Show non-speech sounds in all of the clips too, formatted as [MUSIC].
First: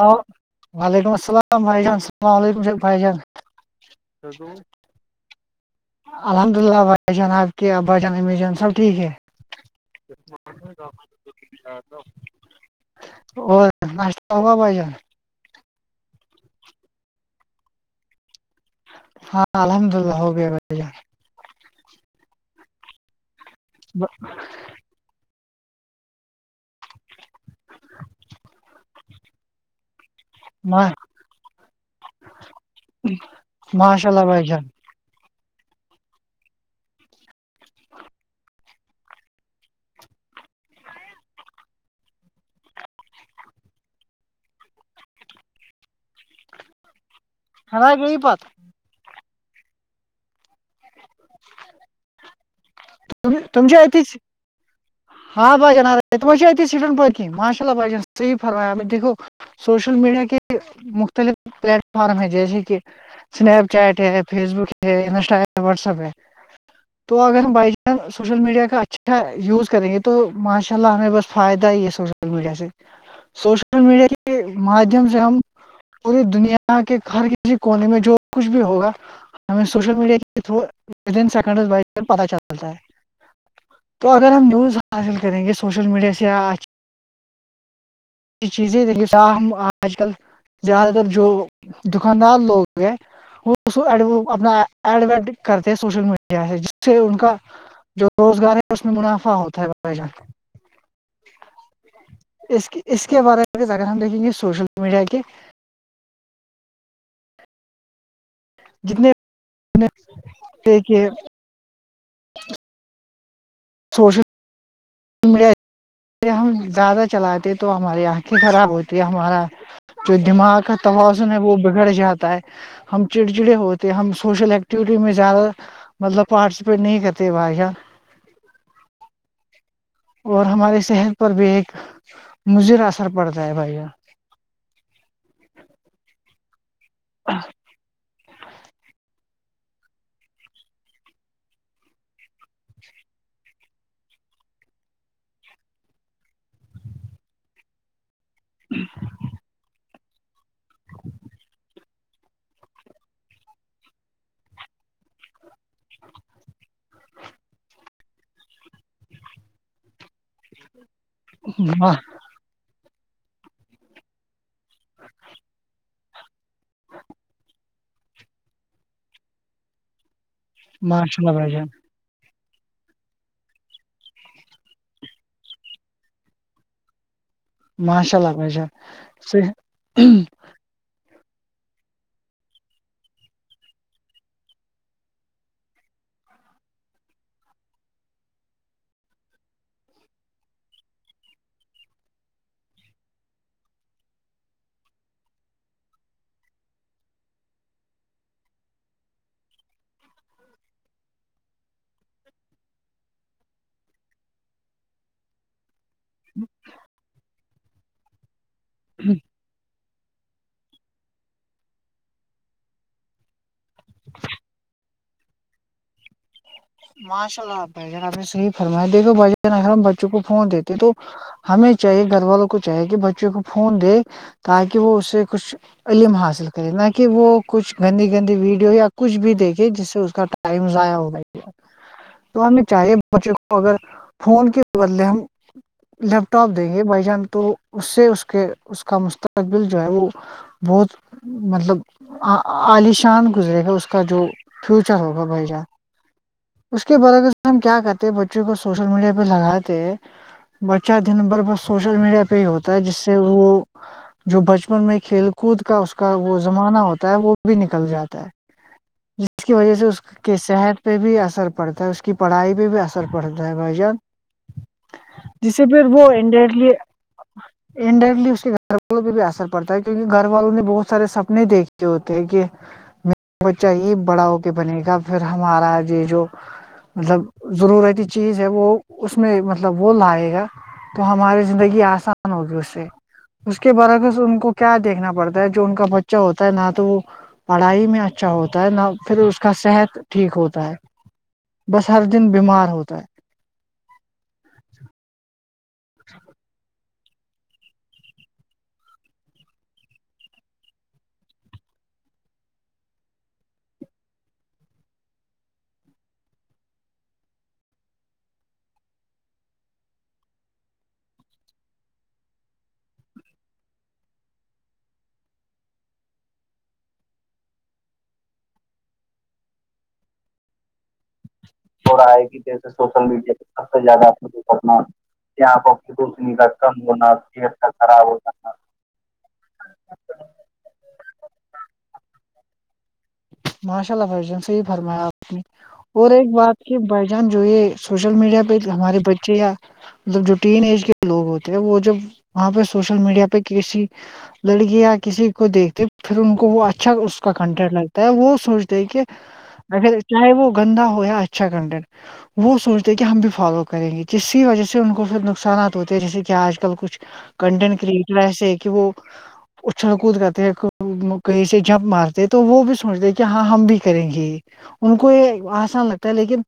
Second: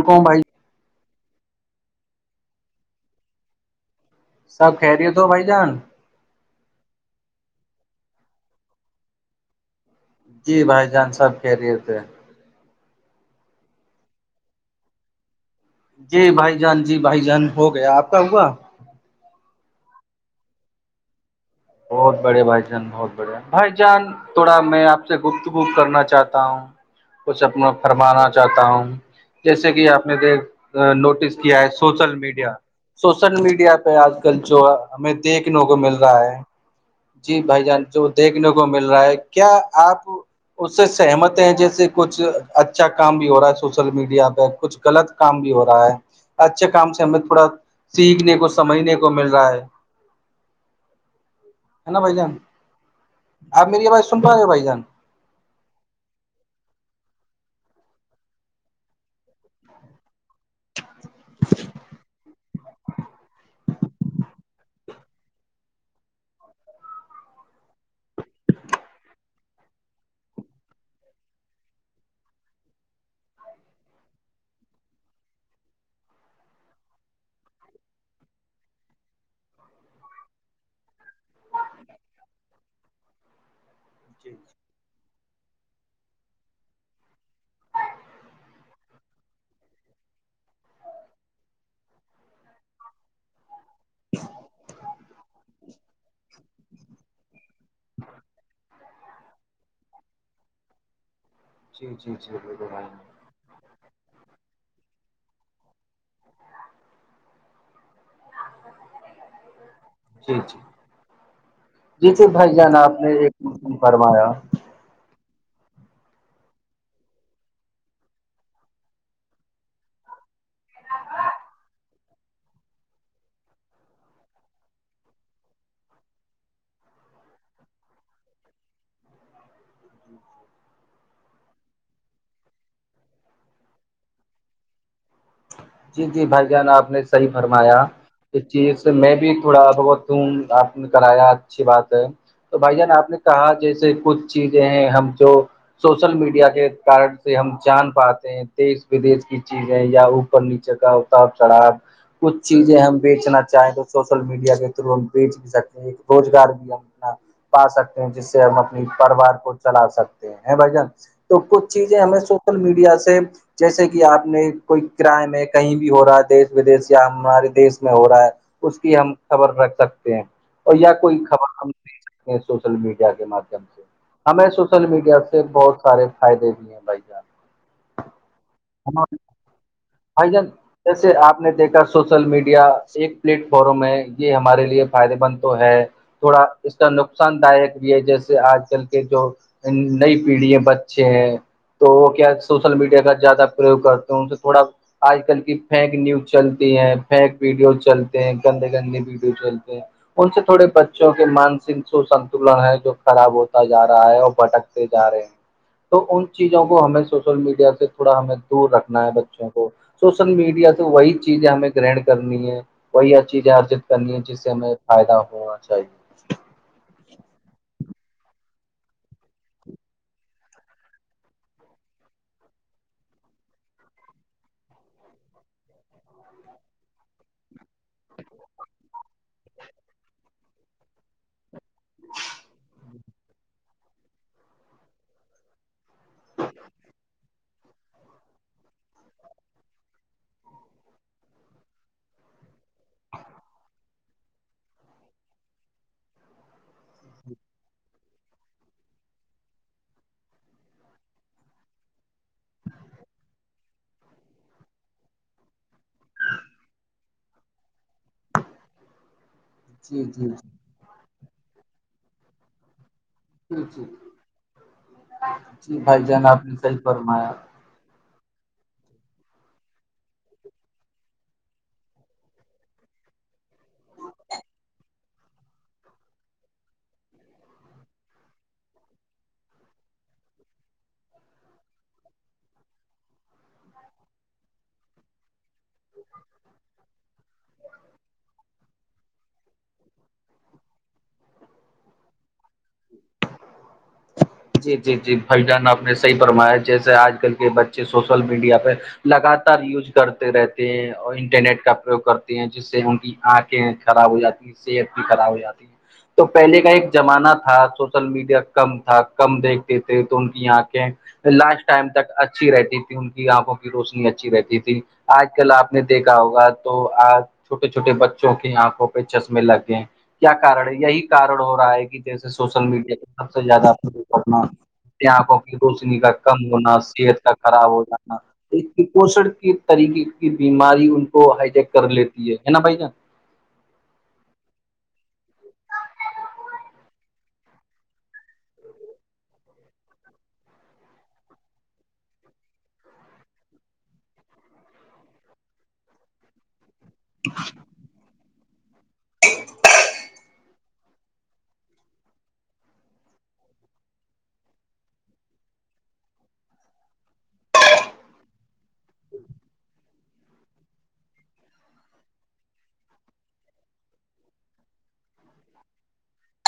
Hello کون بھائی وعلیکم السلام بھائی جان السلام علیکم شیف بھائی جان سب کہہ رہی ہو تو بھائی جان الحمد اللہ بھائی جان آب کیا بھ جان امی جان سب ٹھیک ہے جی بھائی جان سب کہہ رہے تھے اور ناشتہ ہوا بھائی جان جی بھائی جان جی بھائی جان ہو گیا آپ کا ہوا ہاں الحمد للہ ہوگ بہت بڑھیا بھائی جان بہت بڑھیا بھائی جان تھوڑا میں آپ سے گپتگپت کرنا چاہتا ہوں کچھ اپنا فرمانا چاہتا ہوں جیسے کہ آپ نے دیکھ نوٹس کیا ہے سوشل میڈیا سوشل میڈیا پہ ماشاء آج اللہ کل بھائی جو جان ہمیں دیکھنے کو مل رہا ہے جی بھائی جان جو دیکھنے کو مل رہا ہے کیا آپ اس سے سہمت ہیں جیسے کچھ اچھا کام بھی ہو رہا ہے سوشل میڈیا پہ کچھ غلط کام بھی ہو رہا ہے اچھے کام سے ہمیں تھوڑا ہاں گئی سیکھنے پت کو سمجھنے کو مل رہا ہے [INAUDIBLE] ہے نا بھائی جان آپ تم میری آواز اتچ سن پا رہے بھائی جان ہاں بائیان عار ت وہ میںا اتی سیٹ پت کن ماشاء اللہ بائین صح فرمائی آ دیکھو [INAUDIBLE] سوشل میڈیا کے مختلف پلیٹ فارم ہے جیسے کہ اسنیپ چیٹ ہے فیس بک ہے انسٹا واٹسپ ہے تو اگر ہم بائی چانس سوشل میڈیا کا اچھا یوز کریں گے تو تو ماشاء اللہ ہمیں بس فائدہ ہی ہے سوشل میڈیا سے سوشل میڈیا کے مادھیم سے ہم [INAUDIBLE] پوری دنیا کے ہر کسی کونے میں جو کچھ بھی ہوگا ہم سوشل میڈیا کے تھرو [INAUDIBLE] سیکڈ پ چلتا ہے تو جی اگر ہم نیز [UNINTELLIGIBLE] حاصل کریں گے سوشل میڈیا سے چیزیں دیک ہم آج کل زیادہ تر جو دکاندار لوگ ہیں وہڈ اپنا ایڈڈ کرتے ہیں سوشل میڈیا سے جس سے ان کا [INAUDIBLE] جو روزگار ہے اس میں منافع ہوتا ہے ب جات جی جی جی اس کی کے بارے میں اگر ہم دیکیں گے سوشل میڈیا کے جتنے کہ [INAUDIBLE] جیسے بھائی جان آپ نے ایک م سوشل فرمایا [UNINTELLIGIBLE] ہم زیادہ چلاتے تو ہماری آنکھیں خراب ہوتی ہے ہمارا [INAUDIBLE] جو دماغ کا توازن ہے وہ بگڑ جاتا ہے ہم چڑچڑے ہوتے ہم سوشل ایکٹیوٹی میں زیادہ مطلب پارٹیسپیٹ نہیں کرتے بائی اور ہماری صحت پر بھی ایک مضر اثر پڑتا ہے بھیا جی جی بھائی جان آپ نے صحیح فرمایا اس چیز سے میں بھی تھوڑا بہت ہوں آپ نے کرایا اچھی بات ہے تو بھائی جان آپ نے کہا جیسے کچھ چیزیں ہیں ہم جو سوشل میڈیا کے کارن سے ہم جان پاتے ہیں دیش ودیش کی چیزیں یا نیچے کا اتاار چڑا کچھ چیزیں ہم بیچنا چاہیں تو سوشل میڈیا کے تھرو ہم بیچ بھی سکتے ہیں ایک روزگار بھی ہم اپنا پا سکتے ہیں جس سے ہم اپنی پرریوار کو چلا سکتے ہیں ہیں بھائی جان تو کچھ چیزیں ہمیں سوشل میڈیا سے جیسے کہ آپ نے کوئی کرائے میں کہیں بھی ہو رہا ہے دیش ودیش یا ہمارے دیش میں ہو رہا ہے اس کی ہم خبر رکھ سکتے ہیں اور یا ماشاء کوئی اللہ بھائی خبر جان ہم د یہ سوشل میڈیا کے مادھیم سے ہمیں سوشل میڈیا سے بہت سارے فائدے بھی ہیں بھائی جان ماشاء اللہ ماشاء ص آ جن [INAUDIBLE] جیسے آپ نے دیکھا سوشل میڈیا ایک پلیٹ فارم ہے یہ ہمارے لیے فائدے مند تو ہے تھوڑا اس کا نقصان داک بھی ہے جیسے آج کل کے جو نئی پیڑھی ہے بچے ہیں تو وہ کیا سوشل میڈیا کا زیادہ پرریوگ کرتے ان سے تھوڑا آج کل کی فیک نیوز چلتی ہے پیک ویڈیوز چلتے ہیں گندے گندے ویڈیو چلتے ہیں ان سے تھوڑے بچوں کے مانسک سوسنتلن ہے جو خراب ہوتا جا رہا ہے اور بھٹکتے جا رہے ہیں تو ان چیزوں کو ہمیں سوشل میڈیا سے تھوڑا ہمیں دور رکھنا ہے بچوں کو سوشل میڈیا تو وہی چیزیں ہمیں گرہن کرنی ہے وہی چیزیں ارجت کرنی ہے جس سے ہمیں فائدہ ہونا چاہیے ماشاء اللہ ب آپ نے صحی فرمایا دیکھو ب اگر ہم بچوں کو فون دیتے تو ہمیں چاہیے گھر والوں کو چاہیے کہ بچوں کو فون دے تاکہ وہ اسے کچھ علم حاصل کرے نہ کہ وہ کچھ گندی گندی ویڈیو یا کچھ بھی دیکھے جس سے اس کا ٹائم ضع ہو گ ہے تو ہمیں چاہیے بچے کو اگر فون کے بدلے ہم لیپ ٹاپ دیں گے بھائی جان تو اس سے اس کے اس کا مستقبل جو ہے وہ بہت مطلب عالیشان گزرے گا اس کا جو فیوچر ہوگا بھائی جان اس کے برعکر سے ہم کیا کرتے بچوں کو سوشل میڈیا پہ لگاتے ہیں بچہ دن بھر بس سوشل میڈیا پہ ہی ہوتا ہے جس سے وہ جو بچپن میں کھیل کوود کا اس کا وہ زمانہ ہوتا ہے وہ بھی نکل جاتا ہے اس کی وجہ سے اس جی جی کے صحت پہ بھی اثر پڑتا ہے اس کی پڑھائی پہ بھی اثر پڑتا ہے جی بھائی جی جان جسے جی پھر بھائی وہ جان آپ نے انڈریکٹلی صحیح فرمایا انڈائریکٹلی اس کے گھر والوں پہ بھی اثر پڑتا ہے کیونکہ گھر والوں نے بہت سارے سپنے دیکھے ہوتے ہیں کہ میر بچہ یہ بڑا ہو کے بنے گا پھر ہمارا یہ جو مطلب ضرورتی چیز ہے وہ اس میں مطلب وہ لائے گا تو ہماری زندگی آسان ہوگی اس سے اس کے برعکس ان کو کیا دیکھنا پڑتا ہے جو ان کا بچہ ہوتا ہے نہ تو وہ پڑھائی میں اچھا ہوتا ہے نہ پھر اس کا صحت ٹھیک ہوتا ہے بس ہر دن بیمار ہوتا ہے جی جی جی بھائی ڈان آپ نے صحیح فرمایا جیسے آج کل کے بچے سوشل میڈیا پہ لگاتار یوز کرتے رہتے ہیں اور انٹرنیٹ کا پریوگ کرتے ہیں جس اس سے ان کی آنکھیں خراب ہو جاتی صحت بھی خراب ہو جاتی ہے تو پہلے کا ایک زمانہ تھا سوشل میڈیا کم تھا کم دیکھتے تھے تو ان کی آنکھیں لافٹ ٹائم تک اچھی رہتی تھی ان کی آنکھوں کی روشنی اچھی رہتی تھی آج کل آپ نے دیکھا ہوگا تو آج چھوٹے چھوٹے بچوں کی آنکھوں پہ چشمے لگ گئے کیا کارن ہے یہی کارن ہو رہا ہے کہ جیسے سوشل میڈیا پ سب سے زیادہ اپنا کی روشنی کا کم ہونا صحت کا خراب ہو جانا ایک کپوش کے طریقے کی بیماری ان کو ہائیٹیک کر لیتی ہے نا بھائی نا ماشاء اللہ بھائی جن سے ہی فرمایا آپ نے اور ایک بات کی بائی جان جو یہ سوشل میڈیا پہ ہمارے بچے یا مطلب جو ین ایج کے لوگ ہوتے ہیں وہ جب وہاں پہ سوشل میڈیا پہ کیسی لڑکی یا کسی کو دھتے پھر ان کو وہ اچھا اس کا کنٹینٹ لگتا وہ سوچتے کہ اگر چاہے وہ گندا ہو یا اچھا کنڈن وہ سوچتے کہ ہم بھی فالو کریں گے کسی وجہ سے ان کو پھر نقصانات ہوتے ہیں جیسے کہ آج کل کچھ کنٹینٹ کریٹر ایسے ہے کہ وہ اچھڑ کود کرتے کہیں سے جپ مارتے تو وہ بھی سوچ د کہ ہاں ہم بھی کریں گے ان کو یہ آسان لگتا ہے لیکن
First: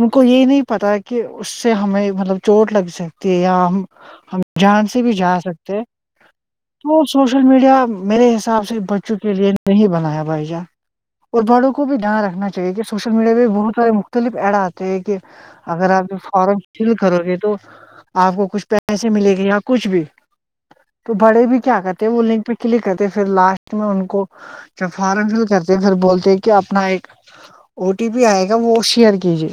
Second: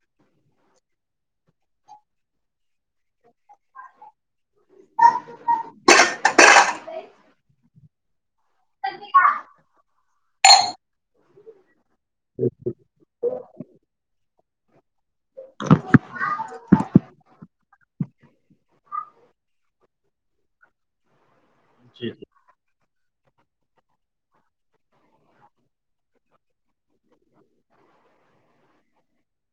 ان کو یہ نہیں پتا کہ اس سے ہمیں مطلب چوٹ لگ سکتی ہے یا ہم ہم جان سے بھی جا سکتے ہیں تو سوشل میڈیا میرے حساب سے بچوں کے لیے نہیں بنایا بھائی جان اور بڑوں کو بھی دھیان رنا چاہیے کہ سوشل میڈیا پہ بہت سارے مختلف ارارات کہ اگر آپ فارم فل کرو گے تو آپ کو کچھ پ پیسے ملے گی یا کچھ بھی تو بڑے بھی کیا کرتے جی ہیں وہ لنک پہ کلک کرتے پھر لاسٹ میں ان کو فارم فل کرتے پھر بولتے کہ اپنا ایک او ٹی پی آئے گا وہشی کی جے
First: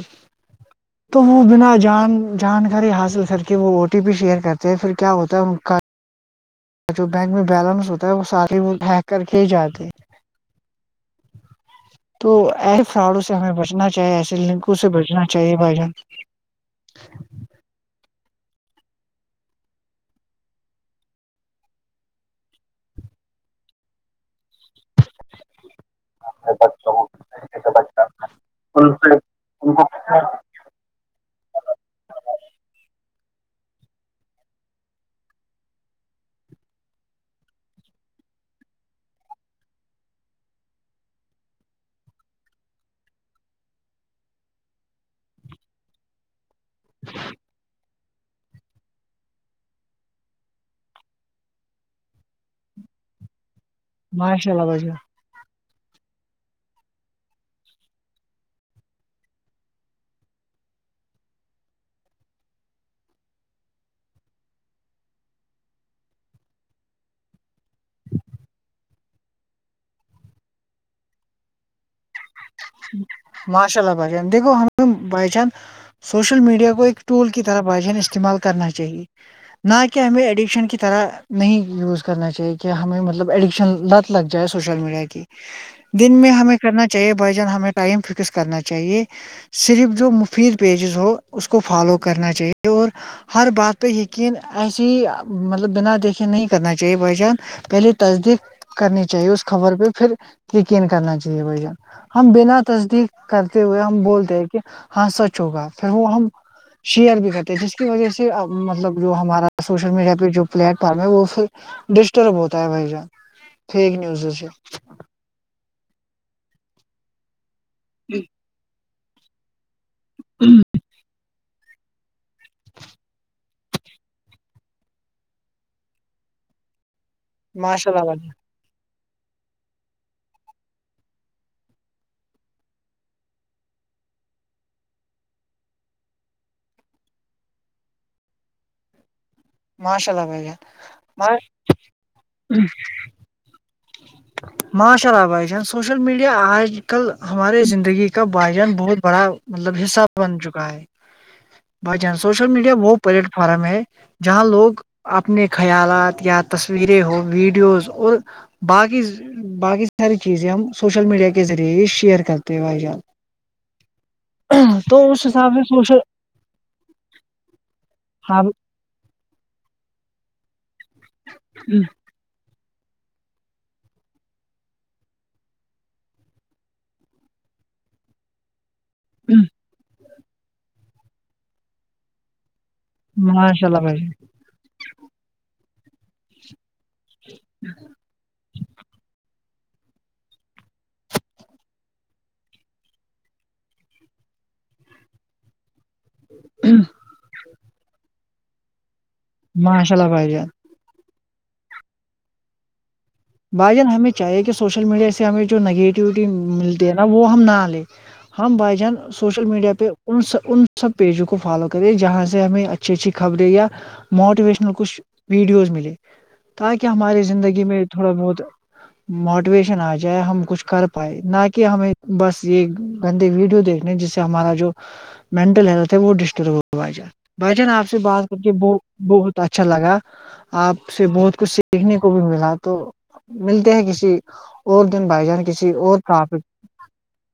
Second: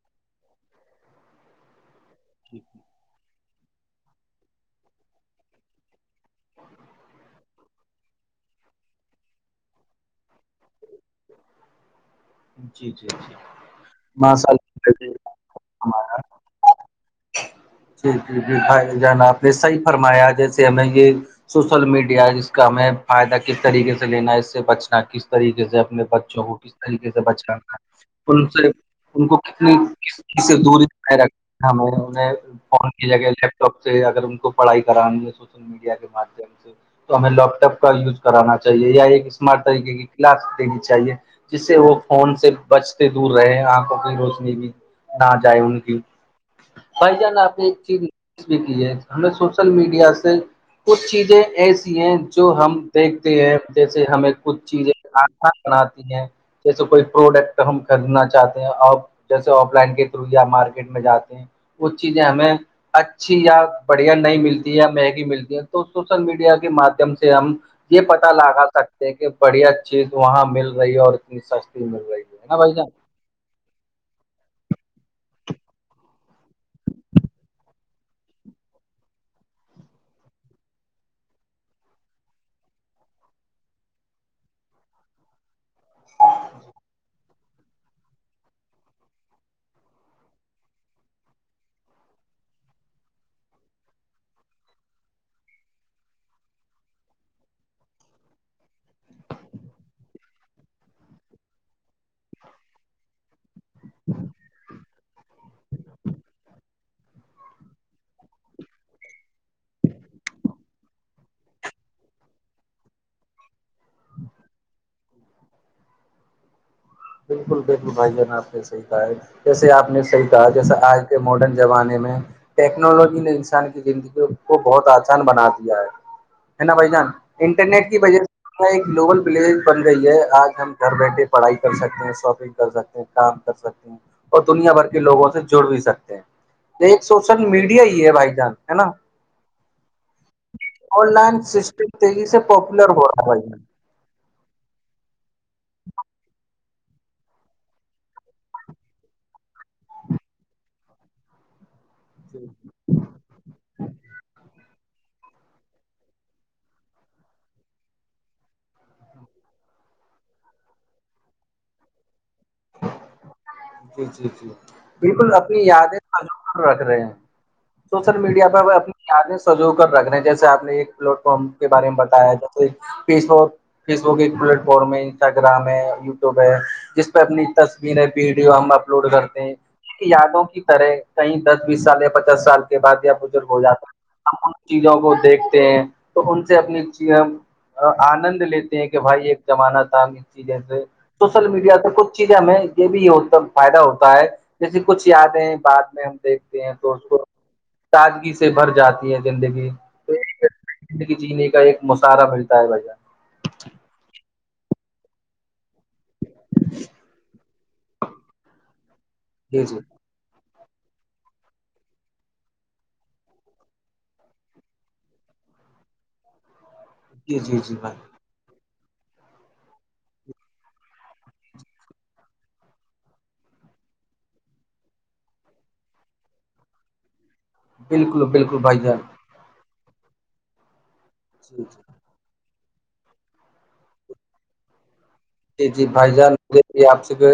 تو وہ بنا جان جانکاری حاصل کر کہ وہ او ٹی پی شیئر کرتے ہیں پھر کیا ہوتا ہے کا جو بینک میں بیلنس ہوتا ہے وہ سارے وہ ہیک کر کے ہی جاتے تو ایسے جی جی فراڑوں سے جی ہمیں بچنا چاہیے ایسے ماشاء لنکوں سے اللہ بچنا چاہیے بھائی جان ہمارا جی جی جی بھائی جان آپ نے صحیح فرمایا جیسے ہمیں یہ سوشل میڈیا جس کا ہمیں فائدہ کس طریقے سے لینا ہے اس سے بچنا کس طریقے سے اپنے ب وہ کس طریقے سے بچ کرا تھا ان سے ان کو کتنی کس ک سے دور رکھ ہمیں انہیں فون کی جگہ لیپٹاپ سے اگر ان کو پڑھائی کرانیں گے سوشل میڈیا کے ماددھیم سے تو ہمیں لیپٹاپ کا یوز کرانا چاہیے یا ایک اسمارٹ طریقے کی کلاس دینی چاہیے جس سے وہ فون سے بچتے دور رہے آنکھوں کی روشنی بھی نہ جائے ان کی بھائی جانا آ نے ایک چیری بھی کی ہے ہم نے سوشل میڈیا سے کچھ چیزیں ایسی ہیں جو ہم دیکھتے ہیں جیسے ہمیں ماشاء اللہ کچھ بھائی چیزیں جان آھا بناتی ہیں جیسے کوئی پروڈکٹ ہم خریدنا چاہتے ہیں آپ جیسے آف لائن کے تھرو یا مارکیٹ میں جاتے ہیں وہ چیزیں ہمیں اچھی یا بڑھیا نہیں ملتی یا مہنگی ملتی ہے تو سوشل میڈیا کے مادھیم سے ہم یہ پتا لگا سکتے ہیں کہ بڑھیا چیز وہاں مل رہی ہے اور سستی ملائی ہے ن بائی ماشاء اللہ بان دیکھو ہمیں بائی چان سوشل میڈیا کو ایک ٹول کی طرح با جان استعمال کرنا چاہیے نہ کہ ہمیں ایڈکشن کی طرح نہیں یوز کرنا چاہیے کہ ہمیں مطلب ایڈکشن لت لگ جائے سوشل میڈیا کی ج دن میں ہمیں کرنا چاہیے بجن ہمیں ٹائم فکس کرنا چاہیے صرف جو مفید پیجز ہو اس کو فالو کرنا چاہیے اور ہر بات پہ یقین ایسے ہی مطلب بنا یقین نہیں کرنا چاہیے بھائی جان پہلے تصدیق کرنی چاہیے اس خبر پہ پھر یقین کرنا چاہیے بھائی جان ہم بنا تصدیق کرتے ہوئے ہم بولتے ہیں کہ ہاں سچ ہوگا پھر وہ ہم [INAUDIBLE] شیئر بھی کرتے ہیں جس کی وجہ سےب مطلب جو ہمارا سوشل میڈیا پہ جو پلیٹ فارم ہے وہ ڈسٹرب ہوتا ہے بھائی جان فیک نیوزوں سے بالکل بالکل بھائی جان آپ نے صحیح کہا ہے جیسے آپ نے صحی کہا جیسا آج کے ماڈرن زمانے میں ٹیکنالوجی نے انسان کی زندگیوں کو بہت آسان بنا دیا ہے ہے نا بھائی جان انٹرنیٹ ماشاء کی اللہ وجہ بھائی۔ سے ایک گلوبل پلیج بن گئی ہے آج ہم گھر بیٹھے پڑھائی کر سکتے ہیں شاپنگ کر سکتے ہیں کام کر سکتے ہیں اور دنیا بھر کے لوگوں سے جڑ بھی سکتے ہیں یہ ایک سوشل میڈیا ہی ہے بھائی جان ہے نا ماشاء اللہ بھائی جان آن لائن سسٹم تیزی سے پاپولر ہو رہا بھ ماشاء اللہ بھائی جان سوشل میڈیا آج آ کل ہمارے زندگی کا بھائی جان بہت بڑا مطلب حصہ بن چکا ہے بائی چانس جان سوشل میڈیا وہ پلیٹ فارم ہے جہاں لوگ اپنے خیالات یا تصویریں ہو ویڈیوز اور باقی باقی ساری چیزیں ہم سوشل میڈیا کے ذریعے ہی شیئر کرتے ہیں بھائی جان جی جی جی تو اس بالکل حساب اپنی سے سوشل یادیں کاور رکھ رہے ہیں سوشل ہاں میڈیا پہ اپنی یادیں سجو کر رکھ رہے ہیں جیسے آپ نے ایک پلیٹ فارم کے بارے میں بتایا ج فیس فیس بک ایک پلیٹ فارم ہے انسٹاگرام ہے یوٹیوب ہے پ اپنی تصویریں ویڈیو ہم اپلوڈ کرتے ہیں یادوں کی طرح کہیں دس بیس سال یا پچاس سال کے بعد بزرگ ہو ماشاء اللہ جاتا بھائی جان، ہے چیزوں کو دیکھتے ہیں تو ان سے اپنی آنند لیتے ہیں کہ بھائی یہ جمانا تھا اس چیز سے سوشل میڈیا پ کچھ چیزیں ہمیں یہ بھی فائدہ ہوتا ہے جیسے کچھ یادیں بات ہم دیکھتے ہیں تو اس کو تازگی سے بھر جاتی ہے زندگی ماشاء اللہ تو بھائی جان۔ زندگ جینے کا ایک مشارہ بھرتا ہے بھایی جان بھجان ہمیں چاہے کہ سوشل میڈیا سے ہمیں جو نگیٹو ایکٹیوٹی ملتی ہے نا وہ ہم نہ لے ہم بائی جان سوشل جی میڈیا جی پہ ان س ان سب پیجوں کو فالو کرے جہاں سے ہمیں اچھی اچھی خبریں یا موٹیویشنل کچھ ویڈیوز ملے تاکہ ہماراری جی جی زندگی جی میں بھائی تھوڑا بہت موٹیویشن آ جائے ہم کچھ کر پائے نہ کہ ہمیں بس یہ گندی ویڈیو دیکھنے جس سے ہمارا جو مینٹل ہیلتھ ہے وہ ڈسٹرب ہوا جائے بھائی جان آپ سے بات بالکل کر کے بالکل ب بھائی جان بہت تو اچھا لگا آپ سے بہت کچھ جی جی سیکھنے کو بھی ملا تو ملتے ہیں کسی اور دن بھائی جان کے جی جی بھائی جان دے آپ سے کو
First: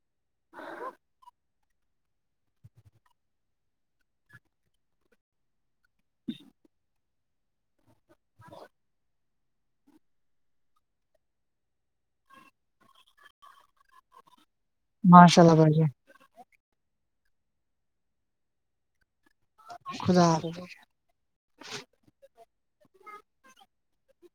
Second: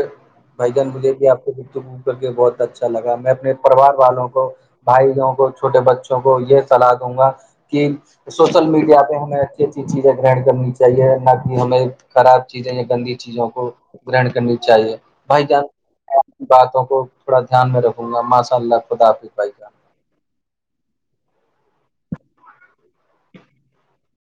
بھ جان بجھے گ آپ کو گتگ گ کر کے بہت اچھا لگا میں اپنے پریوار والوں کو بھائیوں کو چھوٹے بچوں کو یہ صلاح دوں گا کہ سوشل میڈیا پہ ہمیں اچھی اچھی چیزیں گرہن کرنی چاہیے نہ کہ ہمیں خراب چیزیں یا گندی چیزوں کو گرہن کرنی چاہیے بھائی جان باتوں کو تھوڑا دھیان میں رکھوں گا ماشاء اللہ خدافظ بھائی جان خدا حافظ